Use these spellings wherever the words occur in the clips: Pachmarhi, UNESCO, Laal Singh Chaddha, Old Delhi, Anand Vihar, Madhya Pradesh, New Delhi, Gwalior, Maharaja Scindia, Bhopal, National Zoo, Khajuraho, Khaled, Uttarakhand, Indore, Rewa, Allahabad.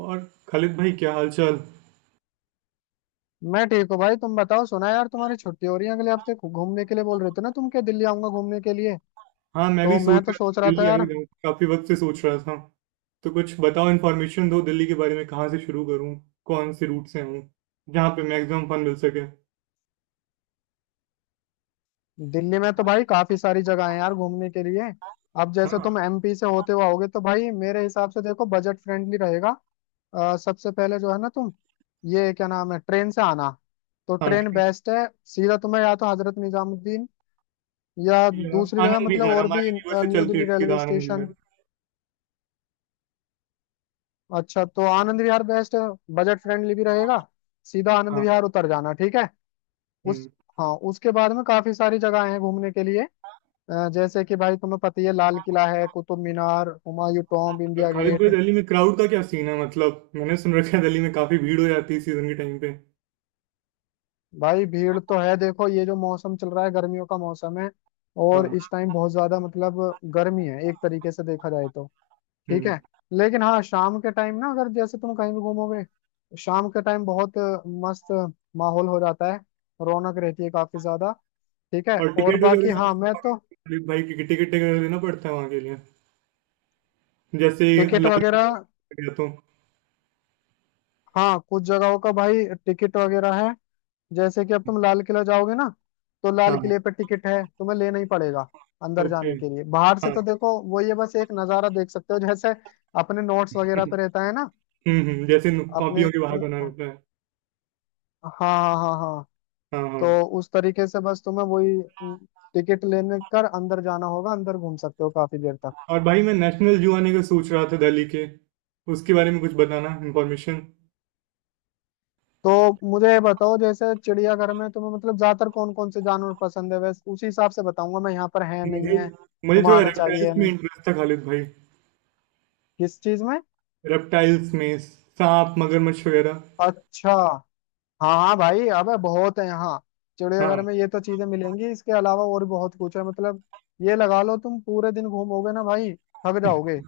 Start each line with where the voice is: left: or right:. right: और खालिद भाई, क्या हालचाल।
left: मैं ठीक हूँ भाई तुम बताओ। सुना यार तुम्हारी छुट्टी हो रही है अगले हफ्ते, घूमने के लिए बोल रहे थे ना तुम? क्या दिल्ली आऊंगा घूमने के लिए?
right: हाँ, मैं भी
left: तो
right: सोच
left: मैं तो
right: रहा
left: सोच
right: था
left: रहा था
right: दिल्ली आ ही
left: यार।
right: जाऊँ। काफी वक्त से सोच रहा था। तो कुछ बताओ, इन्फॉर्मेशन दो दिल्ली के बारे में। कहाँ से शुरू करूँ? कौन से रूट से आऊँ? जहाँ पे मैक्सिमम फन मिल सके।
left: दिल्ली में तो भाई काफी सारी जगह है यार घूमने के लिए। अब जैसे
right: हाँ।
left: तुम एमपी से होते हुए आओगे तो भाई मेरे हिसाब से देखो, बजट फ्रेंडली रहेगा। सबसे पहले जो है ना तुम, ये क्या नाम है, ट्रेन से आना, तो
right: हाँ,
left: ट्रेन
right: ठीक।
left: बेस्ट है। सीधा तुम्हें या तो हजरत निजामुद्दीन, या
right: या
left: दूसरी जगह
right: आनंद
left: मतलब,
right: विहार,
left: और
right: हमारे
left: भी
right: रीवा से
left: न्यू
right: चलती है,
left: दिल्ली रेलवे
right: सीधा आनंद
left: स्टेशन।
right: विहार।
left: अच्छा तो आनंद विहार बेस्ट है, बजट फ्रेंडली भी रहेगा। सीधा आनंद
right: हाँ।
left: विहार उतर जाना, ठीक है। उस,
right: हम्म।
left: हाँ उसके बाद में काफी सारी जगह हैं घूमने के लिए। जैसे कि भाई तुम्हें पता ही है, लाल किला है, कुतुब मीनार, हुमायूं टॉम्ब,
right: और
left: इंडिया
right: खालिद भाई,
left: गेट।
right: दिल्ली में क्राउड का क्या सीन है? मतलब मैंने सुन रखा है दिल्ली में काफी भीड़ हो जाती है सीजन के टाइम पे।
left: भाई भीड़ तो है, देखो ये जो मौसम चल रहा है, गर्मियों का मौसम है, और
right: हाँ।
left: इस टाइम बहुत ज्यादा मतलब गर्मी है, एक तरीके से देखा जाए तो। ठीक
right: हम्म।
left: है। लेकिन हाँ, शाम के टाइम ना अगर जैसे तुम कहीं भी घूमोगे, शाम के टाइम बहुत मस्त माहौल हो जाता है, रौनक रहती है काफी ज्यादा। ठीक है।
right: और
left: और
right: टिकट
left: बाकी
right: वगैरह?
left: हाँ मैं तो,
right: खालिद भाई, की टिकट वगैरह देना पड़ता है वहाँ के लिए? जैसे
left: टिकट
right: लाल,
left: वगैरह,
right: गया तो।
left: हाँ कुछ जगहों का भाई टिकट वगैरह है। जैसे कि अब तुम लाल किला जाओगे ना, तो लाल
right: हाँ।
left: किले पे टिकट है, तुम्हें लेना ही पड़ेगा अंदर
right: ओके।
left: जाने के लिए। बाहर से
right: हाँ।
left: तो देखो, वो ये बस एक नज़ारा देख सकते हो, जैसे अपने नोट्स वगैरह पे रहता है ना
right: हुँ, हुँ, जैसे
left: अपने।
right: कॉपियों के बाहर बना
left: हाँ
right: रहता है।
left: हाँ हाँ हाँ हाँ।
right: हाँ हाँ।
left: तो उस तरीके से बस तुम्हें वही टिकट लेने कर अंदर जाना होगा, अंदर घूम सकते हो काफी देर तक।
right: और भाई, मैं नेशनल जू आने का सोच रहा था दिल्ली के। उसके बारे में कुछ बताना, इंफॉर्मेशन।
left: तो मुझे ये बताओ, जैसे चिड़ियाघर में तुम्हें मतलब ज्यादातर कौन कौन से जानवर पसंद है, वैसे उसी हिसाब से बताऊंगा मैं, यहाँ पर है नहीं
right: मुझे,
left: है, तुम्हें
right: थोड़ा
left: आना चाहिए
right: रेप्टाइल्स
left: या
right: में
left: नहीं।
right: इंटरेस्ट था खालिद भाई।
left: किस चीज में?
right: रेप्टाइल्स में। सांप, मगरमच्छ वगैरह।
left: अच्छा। हाँ हाँ भाई, अबे बहुत है यहाँ। चिड़ियाघर
right: हाँ
left: में ये तो चीजें मिलेंगी, इसके अलावा और भी बहुत कुछ है मतलब। ये लगा लो तुम पूरे दिन घूमोगे ना भाई, थक जाओगे,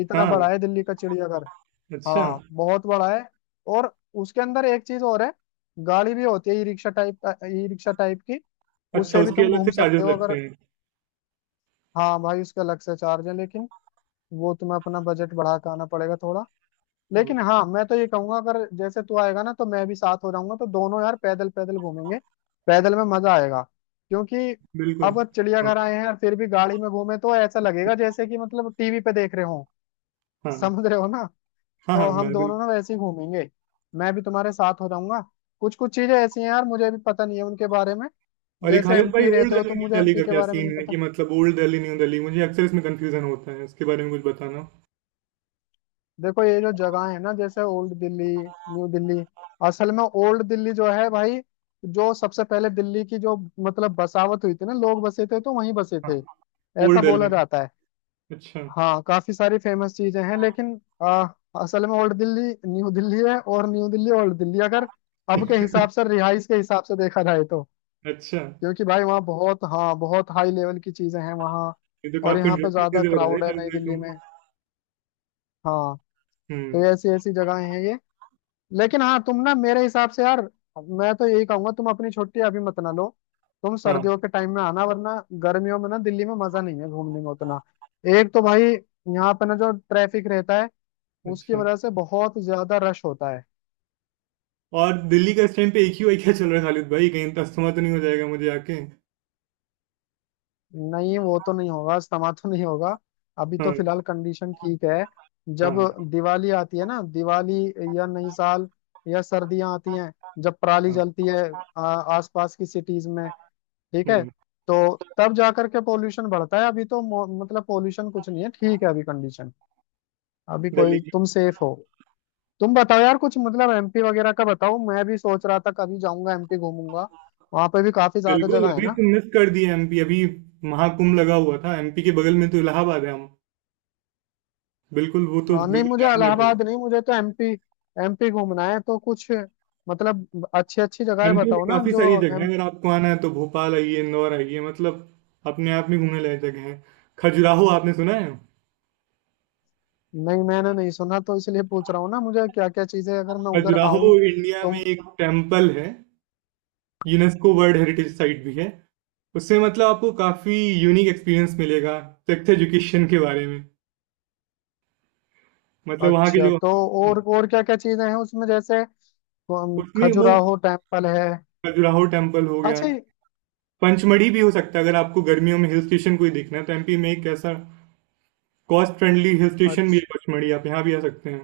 left: इतना बड़ा
right: हाँ।
left: है दिल्ली का चिड़ियाघर।
right: अच्छा।
left: हाँ बहुत बड़ा है। और उसके अंदर एक चीज और है, गाड़ी भी होती है, e rickshaw type, e rickshaw type की।
right: अच्छा,
left: उससे भी
right: उसके
left: तुम
right: अलग
left: घूम
right: से चार्जेस
left: सकते हो
right: लगते
left: अगर।
right: हैं?
left: हाँ भाई उसका अलग से चार्ज है, लेकिन वो तुम्हें अपना बजट बढ़ा के आना पड़ेगा थोड़ा। लेकिन हाँ मैं तो ये कहूंगा, अगर जैसे तू आएगा ना तो मैं भी साथ हो जाऊंगा, तो दोनों यार पैदल पैदल घूमेंगे। पैदल में मजा आएगा। क्योंकि
right: बिल्कुल।
left: अब
right: हाँ
left: चिड़ियाघर आए हैं और फिर भी गाड़ी में घूमे तो ऐसा लगेगा जैसे कि मतलब टीवी पे देख रहे हो।
right: हाँ
left: समझ रहे हो ना।
right: हाँ हाँ,
left: तो हम
right: मैं
left: दोनों
right: बिल्कुल।
left: ना वैसे ही घूमेंगे, मैं भी तुम्हारे साथ हो जाऊंगा। कुछ कुछ चीजें ऐसी हैं यार, मुझे भी पता नहीं है उनके बारे में।
right: और ये
left: जैसे
right: खालिद भाई,
left: एमपी
right: ओल्ड
left: रहते हो, तो
right: दिल्ली न्यू
left: मुझे
right: दिल्ली
left: एमपी
right: का
left: के
right: क्या
left: बारे में
right: सीन
left: नहीं
right: है
left: पता।
right: कि, मतलब ओल्ड दिल्ली न्यू दिल्ली, मुझे अक्सर इसमें कंफ्यूजन होता है। इसके बारे में कुछ बताना।
left: देखो ये जो जगह है ना जैसे ओल्ड दिल्ली न्यू दिल्ली, असल में ओल्ड दिल्ली जो है भाई, जो सबसे पहले दिल्ली की जो मतलब बसावट हुई थी ना, लोग बसे थे तो वहीं बसे थे,
right: ओल्ड
left: ऐसा बोला
right: दिल्ली?
left: जाता है।
right: अच्छा।
left: हाँ काफी सारी फेमस चीजें हैं, लेकिन असल में ओल्ड दिल्ली न्यू दिल्ली है, और न्यू दिल्ली ओल्ड दिल्ली, अगर अब के हिसाब से, रिहाइश के हिसाब से देखा जाए तो।
right: अच्छा।
left: क्योंकि भाई वहाँ बहुत, हाँ बहुत हाई लेवल की चीजें हैं वहाँ।
right: ये तो
left: और
right: काफी
left: यहाँ पे
right: इंटरेस्टिंग
left: ज्यादा
right: चीजें बता रहे
left: क्राउड है
right: खालिद
left: नई
right: भाई
left: दिल्ली
right: तुम।
left: में। हाँ। तो
right: हम्म।
left: ऐसी ऐसी जगहें हैं ये। लेकिन हाँ तुम ना मेरे हिसाब से यार, मैं तो यही कहूंगा तुम अपनी छुट्टी अभी मत ना लो, तुम
right: हाँ।
left: सर्दियों के टाइम में आना, वरना गर्मियों में ना दिल्ली में मजा नहीं है घूमने में उतना। एक तो भाई यहाँ पे ना जो ट्रैफिक रहता है, उसकी
right: अच्छा।
left: वजह से बहुत ज्यादा रश होता है।
right: और दिल्ली का इस टाइम पे एक ही वाई क्या चल रहा है खालिद भाई? कहीं तस्मा तो नहीं हो जाएगा मुझे आके?
left: नहीं वो तो नहीं होगा, इस्तेमाल तो नहीं होगा। अभी तो
right: हाँ।
left: फिलहाल कंडीशन ठीक है। जब
right: हाँ।
left: दिवाली आती है ना, दिवाली या नई साल या सर्दियां आती हैं, जब पराली
right: हाँ।
left: जलती है आसपास की सिटीज में, ठीक है,
right: हम्म।
left: तो तब जाकर के पोल्यूशन बढ़ता है। अभी तो मतलब पोल्यूशन कुछ नहीं है, ठीक है, अभी कंडीशन, अभी
right: दिल्ली
left: कोई
right: की।
left: तुम सेफ हो। तुम बताओ यार कुछ, मतलब एमपी वगैरह का बताओ, मैं भी सोच रहा था कभी जाऊंगा एमपी घूमूंगा। वहां पे भी काफी ज्यादा
right: बिल्कुल,
left: जगह है
right: अभी
left: ना।
right: तो मिस कर दिया एमपी अभी। महाकुंभ लगा हुआ था, एमपी के बगल में तो इलाहाबाद है, हम। बिल्कुल, वो तो
left: हाँ नहीं,
right: बिल्कुल
left: मुझे
right: जाने लगे।
left: इलाहाबाद नहीं, मुझे तो एमपी, एमपी घूमना है तो कुछ मतलब अच्छी अच्छी जगह
right: एमपी में
left: बताओ ना
right: काफी
left: जो।
right: सारी जगह है।
left: एम
right: अगर आपको आना है तो भोपाल आइए, इंदौर आइए, मतलब अपने आप में घूमने लायक जगह है। खजुराहो आपने सुना है?
left: नहीं मैंने नहीं सुना, तो इसलिए पूछ रहा हूँ ना, मुझे क्या क्या चीजें अगर मैं उधर
right: खजुराहो
left: आऊं
right: इंडिया
left: तो।
right: में एक टेम्पल है। यूनेस्को वर्ल्ड हेरिटेज साइट भी है। उससे मतलब आपको काफी यूनिक एक्सपीरियंस मिलेगा, सेक्स एजुकेशन के बारे में। मतलब वहाँ के
left: अच्छा।
right: जो,
left: तो और क्या क्या चीजें हैं उसमें, जैसे
right: उसमें वो,
left: खजुराहो टेम्पल है।
right: खजुराहो टेम्पल हो गया।
left: अच्छा।
right: पंचमढ़ी भी हो सकता है। अगर आपको गर्मियों में हिल स्टेशन कोई देखना है तो एमपी में एक ऐसा कॉस्ट फ्रेंडली हिल स्टेशन भी है
left: अच्छा
right: पचमढ़ी, आप यहाँ भी आ सकते हैं।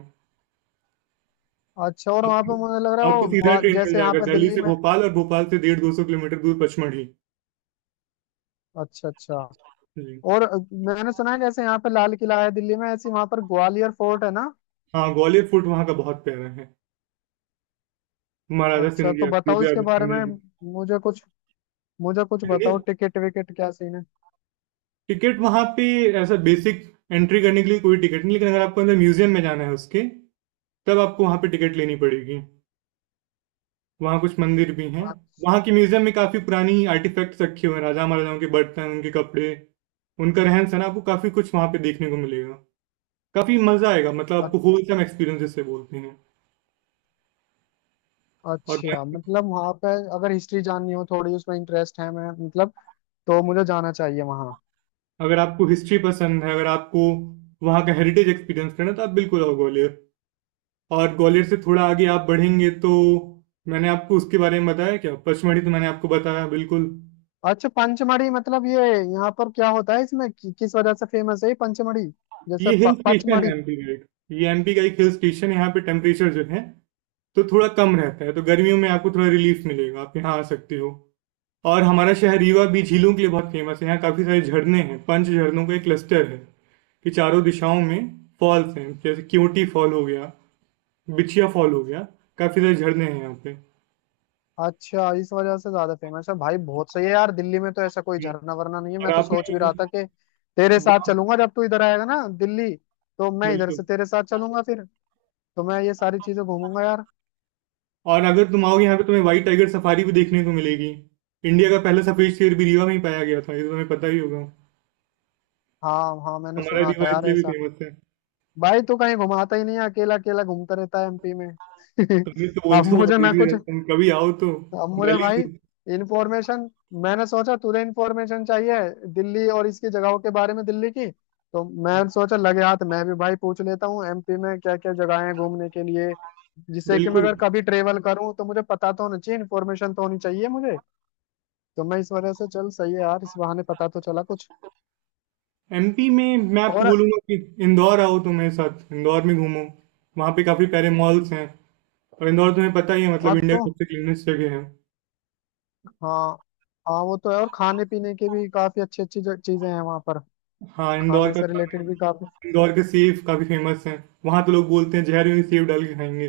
left: अच्छा। और वहाँ
right: आपको,
left: पे मुझे लग रहा है वो
right: सीधा
left: ग्वा
right: ट्रेन मिल
left: जैसे यहाँ
right: जाएगा
left: पे
right: दिल्ली
left: दिल्ली
right: से
left: में।
right: भोपाल, और भोपाल से 150-200 किलोमीटर दूर पचमढ़ी।
left: अच्छा अच्छा।
right: जी।
left: और मैंने सुना है जैसे यहाँ पे लाल किला है दिल्ली में, ऐसे वहाँ पर ग्वालियर फोर्ट है ना।
right: हाँ, ग्वालियर फूट वहाँ का बहुत प्यारा है। महाराजा
left: अच्छा तो
right: सिंधिया,
left: बताओ इसके
right: युद्धराज
left: बारे में,
right: सिंधिया।
left: मुझे कुछ, मुझे कुछ
right: जी।
left: बताओ, टिकट विकेट क्या सीन है।
right: टिकट वहाँ पे ऐसा बेसिक, एंट्री करने के लिए कोई टिकट नहीं। लेकिन अगर आपको अंदर म्यूजियम में जाना है उसके, तब आपको वहाँ पे टिकट लेनी पड़ेगी। वहाँ कुछ मंदिर भी हैं।
left: अ-
right: वहाँ के म्यूजियम में काफी पुरानी आर्टिफैक्ट्स रखे हुए हैं, राजा महाराजाओं के बर्तन, उनके कपड़े, उनका रहन सहन। आपको काफी कुछ वहाँ पे देखने को मिलेगा। काफ़ी मज़ा आएगा, मतलब
left: अ-
right: आपको होलसम एक्सपीरियंस जिसे बोलते हैं। और
left: अच्छा मतलब वहां पे, अगर हिस्ट्री जाननी हो थोड़ी उसमें इंटरेस्ट है मैं मतलब, तो मुझे जाना चाहिए वहां।
right: अगर आपको हिस्ट्री पसंद है, अगर आपको वहाँ का हेरिटेज एक्सपीरियंस करना है, तो आप बिल्कुल आओ ग्वालियर। और ग्वालियर से थोड़ा आगे आप बढ़ेंगे तो, मैंने आपको उसके बारे में बताया क्या पचमढ़ी? तो मैंने आपको बताया बिल्कुल।
left: अच्छा पंचमढ़ी मतलब, ये यहाँ पर क्या होता है इसमें कि, किस वजह से फेमस है ये पंचमढ़ी, जैसे
right: ये हिल स्टेशन है
left: पचमढ़ी।
right: एमपी का एक। ये एमपी का एक हिल स्टेशन है, यहाँ पे टेम्परेचर जो है तो थोड़ा कम रहता है। तो गर्मियों में आपको थोड़ा रिलीफ मिलेगा, आप यहाँ आ सकते हो। और हमारा शहर रीवा भी झीलों के लिए बहुत फेमस है। यहाँ काफी सारे झरने हैं। 5 झरनों का एक क्लस्टर है कि चारों दिशाओं में फॉल्स हैं। जैसे क्योटी फॉल हो गया, बिछिया फॉल हो गया। काफी सारे झरने हैं यहाँ पे।
left: अच्छा इस वजह से ज्यादा फेमस है भाई, बहुत सही है यार, दिल्ली में तो ऐसा कोई झरना वरना नहीं है,
right: और
left: मैं तो सोच भी
right: आपने
left: रहा था कि तेरे साथ
right: वाह!
left: चलूंगा जब तू इधर आएगा ना दिल्ली, तो मैं इधर
right: बिल्कुल।
left: से तेरे साथ चलूंगा फिर, तो मैं ये सारी चीजें घूमूंगा यार।
right: और अगर तुम आओगे यहाँ पे तुम्हें व्हाइट टाइगर सफारी भी देखने को मिलेगी। इंडिया का पहला सफेद शेर भी रीवा में ही पाया गया था, ये तो तुम्हें पता ही होगा।
left: हाँ हाँ मैंने
right: हमारा
left: सुना
right: रीवा
left: था यार
right: इसलिए भी
left: ऐसा।
right: फेमस है।
left: भाई तू कहीं घुमाता ही नहीं है, अकेला अकेला घूमता रहता है एमपी में।
right: तुम ये तो
left: अब
right: बोलते हो, बहुत
left: मुझे ना
right: देरी
left: कुछ,
right: रहते हो, कभी आओ तो।
left: अब मुझे
right: दिल्ली
left: भाई
right: से।
left: इंफॉर्मेशन, मैंने सोचा तुझे इंफॉर्मेशन चाहिए दिल्ली और इसकी जगहों के बारे में दिल्ली की, तो मैं
right: हाँ,
left: सोचा लगे हाथ मैं भी भाई पूछ लेता हूँ एमपी में क्या क्या जगह है घूमने के लिए, जिससे कि मैं
right: बिल्कुल।
left: अगर कभी ट्रेवल करूँ तो मुझे पता तो होना चाहिए, इन्फॉर्मेशन तो होनी चाहिए मुझे, तो मैं इस वजह से, चल सही है यार, इस बहाने पता तो चला कुछ।
right: एमपी में मैं आपको
left: और
right: बोलूंगा कि इंदौर आओ, तुम मेरे साथ इंदौर में घूमो। वहाँ पे काफी प्यारे मॉल्स हैं। और इंदौर तुम्हें पता ही है, मतलब
left: और
right: इंडिया
left: तो,
right: की सबसे क्लीनेस्ट जगह है।
left: हाँ, हाँ वो तो है, और खाने पीने के भी काफी अच्छी अच्छी चीजें हैं वहां पर,
right: हाँ, इंदौर
left: खाने
right: का
left: से
right: खाना,
left: रिलेटेड भी काफी।
right: इंदौर के सेव काफी फेमस है। वहां तो लोग बोलते हैं जहर में सेव डाल के खाएंगे।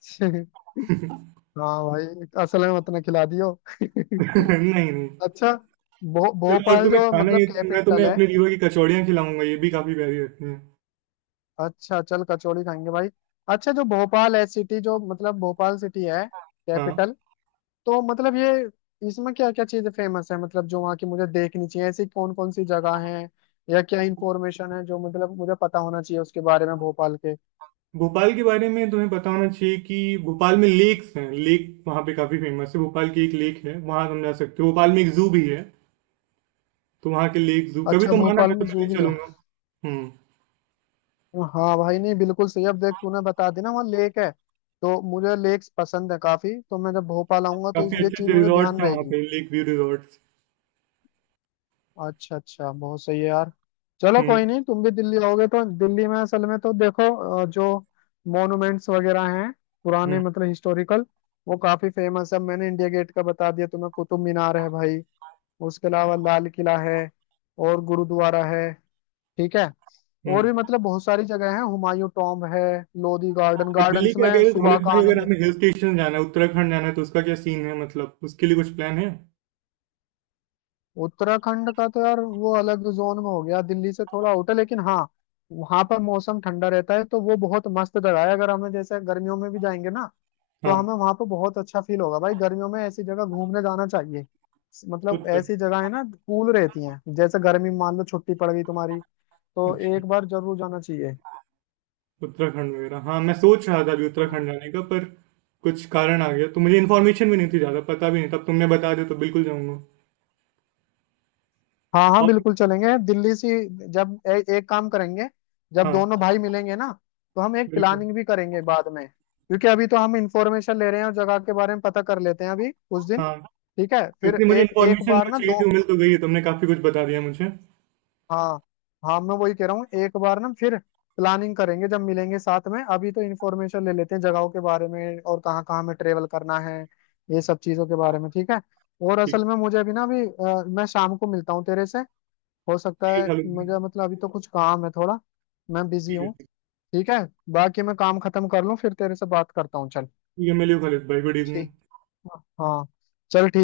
left: हाँ भाई, असल में मत ना खिला दियो।
right: नहीं नहीं।
left: अच्छा
right: चलो, और
left: भोपाल
right: तुम्हें
left: जो
right: खाना,
left: मतलब
right: ये तो मैं तुम्हें
left: कैपिटल है,
right: अपने रीवा की कचौड़ियाँ खिलाऊंगा, ये भी काफी प्यारी लगती हैं।
left: अच्छा चल कचौड़ी खाएंगे भाई। अच्छा जो भोपाल है सिटी, जो मतलब भोपाल सिटी है,
right: हाँ।
left: कैपिटल, तो मतलब ये, इसमें क्या क्या चीजें फेमस है, मतलब जो वहाँ की मुझे देखनी चाहिए, ऐसी कौन कौन सी जगह है, या क्या इंफॉर्मेशन है जो मतलब मुझे पता होना चाहिए उसके बारे में, भोपाल के।
right: भोपाल के बारे में तुम्हें पता होना चाहिए कि भोपाल में लेक्स हैं। लेक वहाँ पे काफी फेमस है। भोपाल की एक लेक है, वहाँ तुम जा सकते हो। भोपाल में एक जू भी है। तो वहाँ के लेक, जू कभी
left: अच्छा
right: तुम आना,
left: भोपाल
right: मैं
left: में
right: तुम्हें
left: जू
right: ले
left: भी है।
right: चलूंगा। हम्म।
left: हाँ भाई, नहीं बिल्कुल सही, अब देख तूने बता दी ना वहाँ लेक है, तो मुझे लेक्स पसंद है काफी, तो मैं जब भोपाल आऊंगा तो
right: काफी
left: ये
right: अच्छे
left: चीज
right: अच्छे
left: मुझे
right: रिजॉर्ट
left: ध्यान
right: हैं वहाँ
left: रहेगी।
right: पे, लेक व्यू रिजॉर्ट।
left: अच्छा अच्छा, बहुत सही है यार। चलो
right: हम्म।
left: कोई नहीं, तुम भी दिल्ली आओगे तो दिल्ली में असल में तो देखो, जो मॉन्यूमेंट्स वगैरह हैं पुराने,
right: हम्म।
left: मतलब हिस्टोरिकल, वो काफी फेमस है। मैंने इंडिया गेट का बता दिया तुम्हें, कुतुब मीनार है भाई, उसके अलावा लाल किला है, और गुरुद्वारा है, ठीक है, और
right: हम्म।
left: भी मतलब बहुत सारी जगह है, हुमायूं टॉम्ब है, लोधी गार्डन,
right: और दिल्ली
left: गार्डन्स
right: के,
left: में
right: अगर
left: सुबह
right: खालिद
left: का
right: भाई, अगर
left: आनंद है।
right: हमें हिल स्टेशन जाना है, उत्तराखंड जाना है, तो उसका क्या सीन है? मतलब उसके लिए कुछ प्लान है?
left: उत्तराखंड का तो यार वो अलग जोन में हो गया, दिल्ली से थोड़ा आउट है, लेकिन हाँ वहां पर मौसम ठंडा रहता है, तो वो बहुत मस्त जगह है, अगर हमें जैसे गर्मियों में भी जाएंगे ना तो
right: हाँ।
left: हमें वहां पर बहुत अच्छा फील होगा। भाई गर्मियों में ऐसी जगह घूमने जाना चाहिए, मतलब
right: उत्तराखंड।
left: ऐसी जगह है ना कूल रहती हैं, जैसे गर्मी में मान लो छुट्टी पड़ गई तुम्हारी, तो
right: अच्छा।
left: एक बार जरूर जाना चाहिए।
right: उत्तराखंड वगैरह, हाँ, मैं सोच रहा था अभी उत्तराखंड जाने का, पर कुछ कारण आ गया। तो मुझे इन्फॉर्मेशन भी नहीं थी, ज़्यादा पता भी नहीं था। अब तुमने बता दिया तो बिल्कुल जाऊंगा।
left: हाँ हाँ
right: और,
left: बिल्कुल चलेंगे दिल्ली से। जब एक काम करेंगे, जब दोनों भाई
right: हाँ
left: मिलेंगे ना तो हम एक
right: बिल्कुल।
left: प्लानिंग भी करेंगे बाद में, क्योंकि अभी तो हम इंफॉर्मेशन ले रहे हैं, और जगह के बारे में पता कर लेते हैं अभी उस दिन।
right: हाँ।
left: ठीक है फिर,
right: क्योंकि मुझे
left: एक एक
right: इन्फॉर्मेशन
left: बार
right: जो
left: ना
right: चाहिए
left: दो,
right: थी वो मिल तो गई है, तुमने काफ़ी कुछ बता दिया मुझे।
left: हाँ हाँ मैं वही कह रहा हूँ, एक बार ना फिर प्लानिंग करेंगे जब मिलेंगे साथ में, अभी तो इंफॉर्मेशन ले लेते हैं जगहों के बारे में, और कहाँ कहाँ हमें ट्रेवल करना है, ये सब चीज़ों के बारे में, ठीक है। और
right: ठीक।
left: असल में मुझे अभी ना, अभी मैं शाम को मिलता हूँ तेरे से, हो
right: ठीक
left: सकता
right: है
left: है,
right: खालिद भाई।
left: मुझे मतलब अभी तो कुछ काम है थोड़ा, मैं बिजी
right: ठीक
left: हूँ।
right: है।
left: ठीक है, बाकी मैं काम खत्म कर लूँ फिर तेरे से बात करता हूँ, चल
right: ठीक है, मिलियो खालिद भाई, गुड इवनिंग।
left: ठीक। हाँ चल।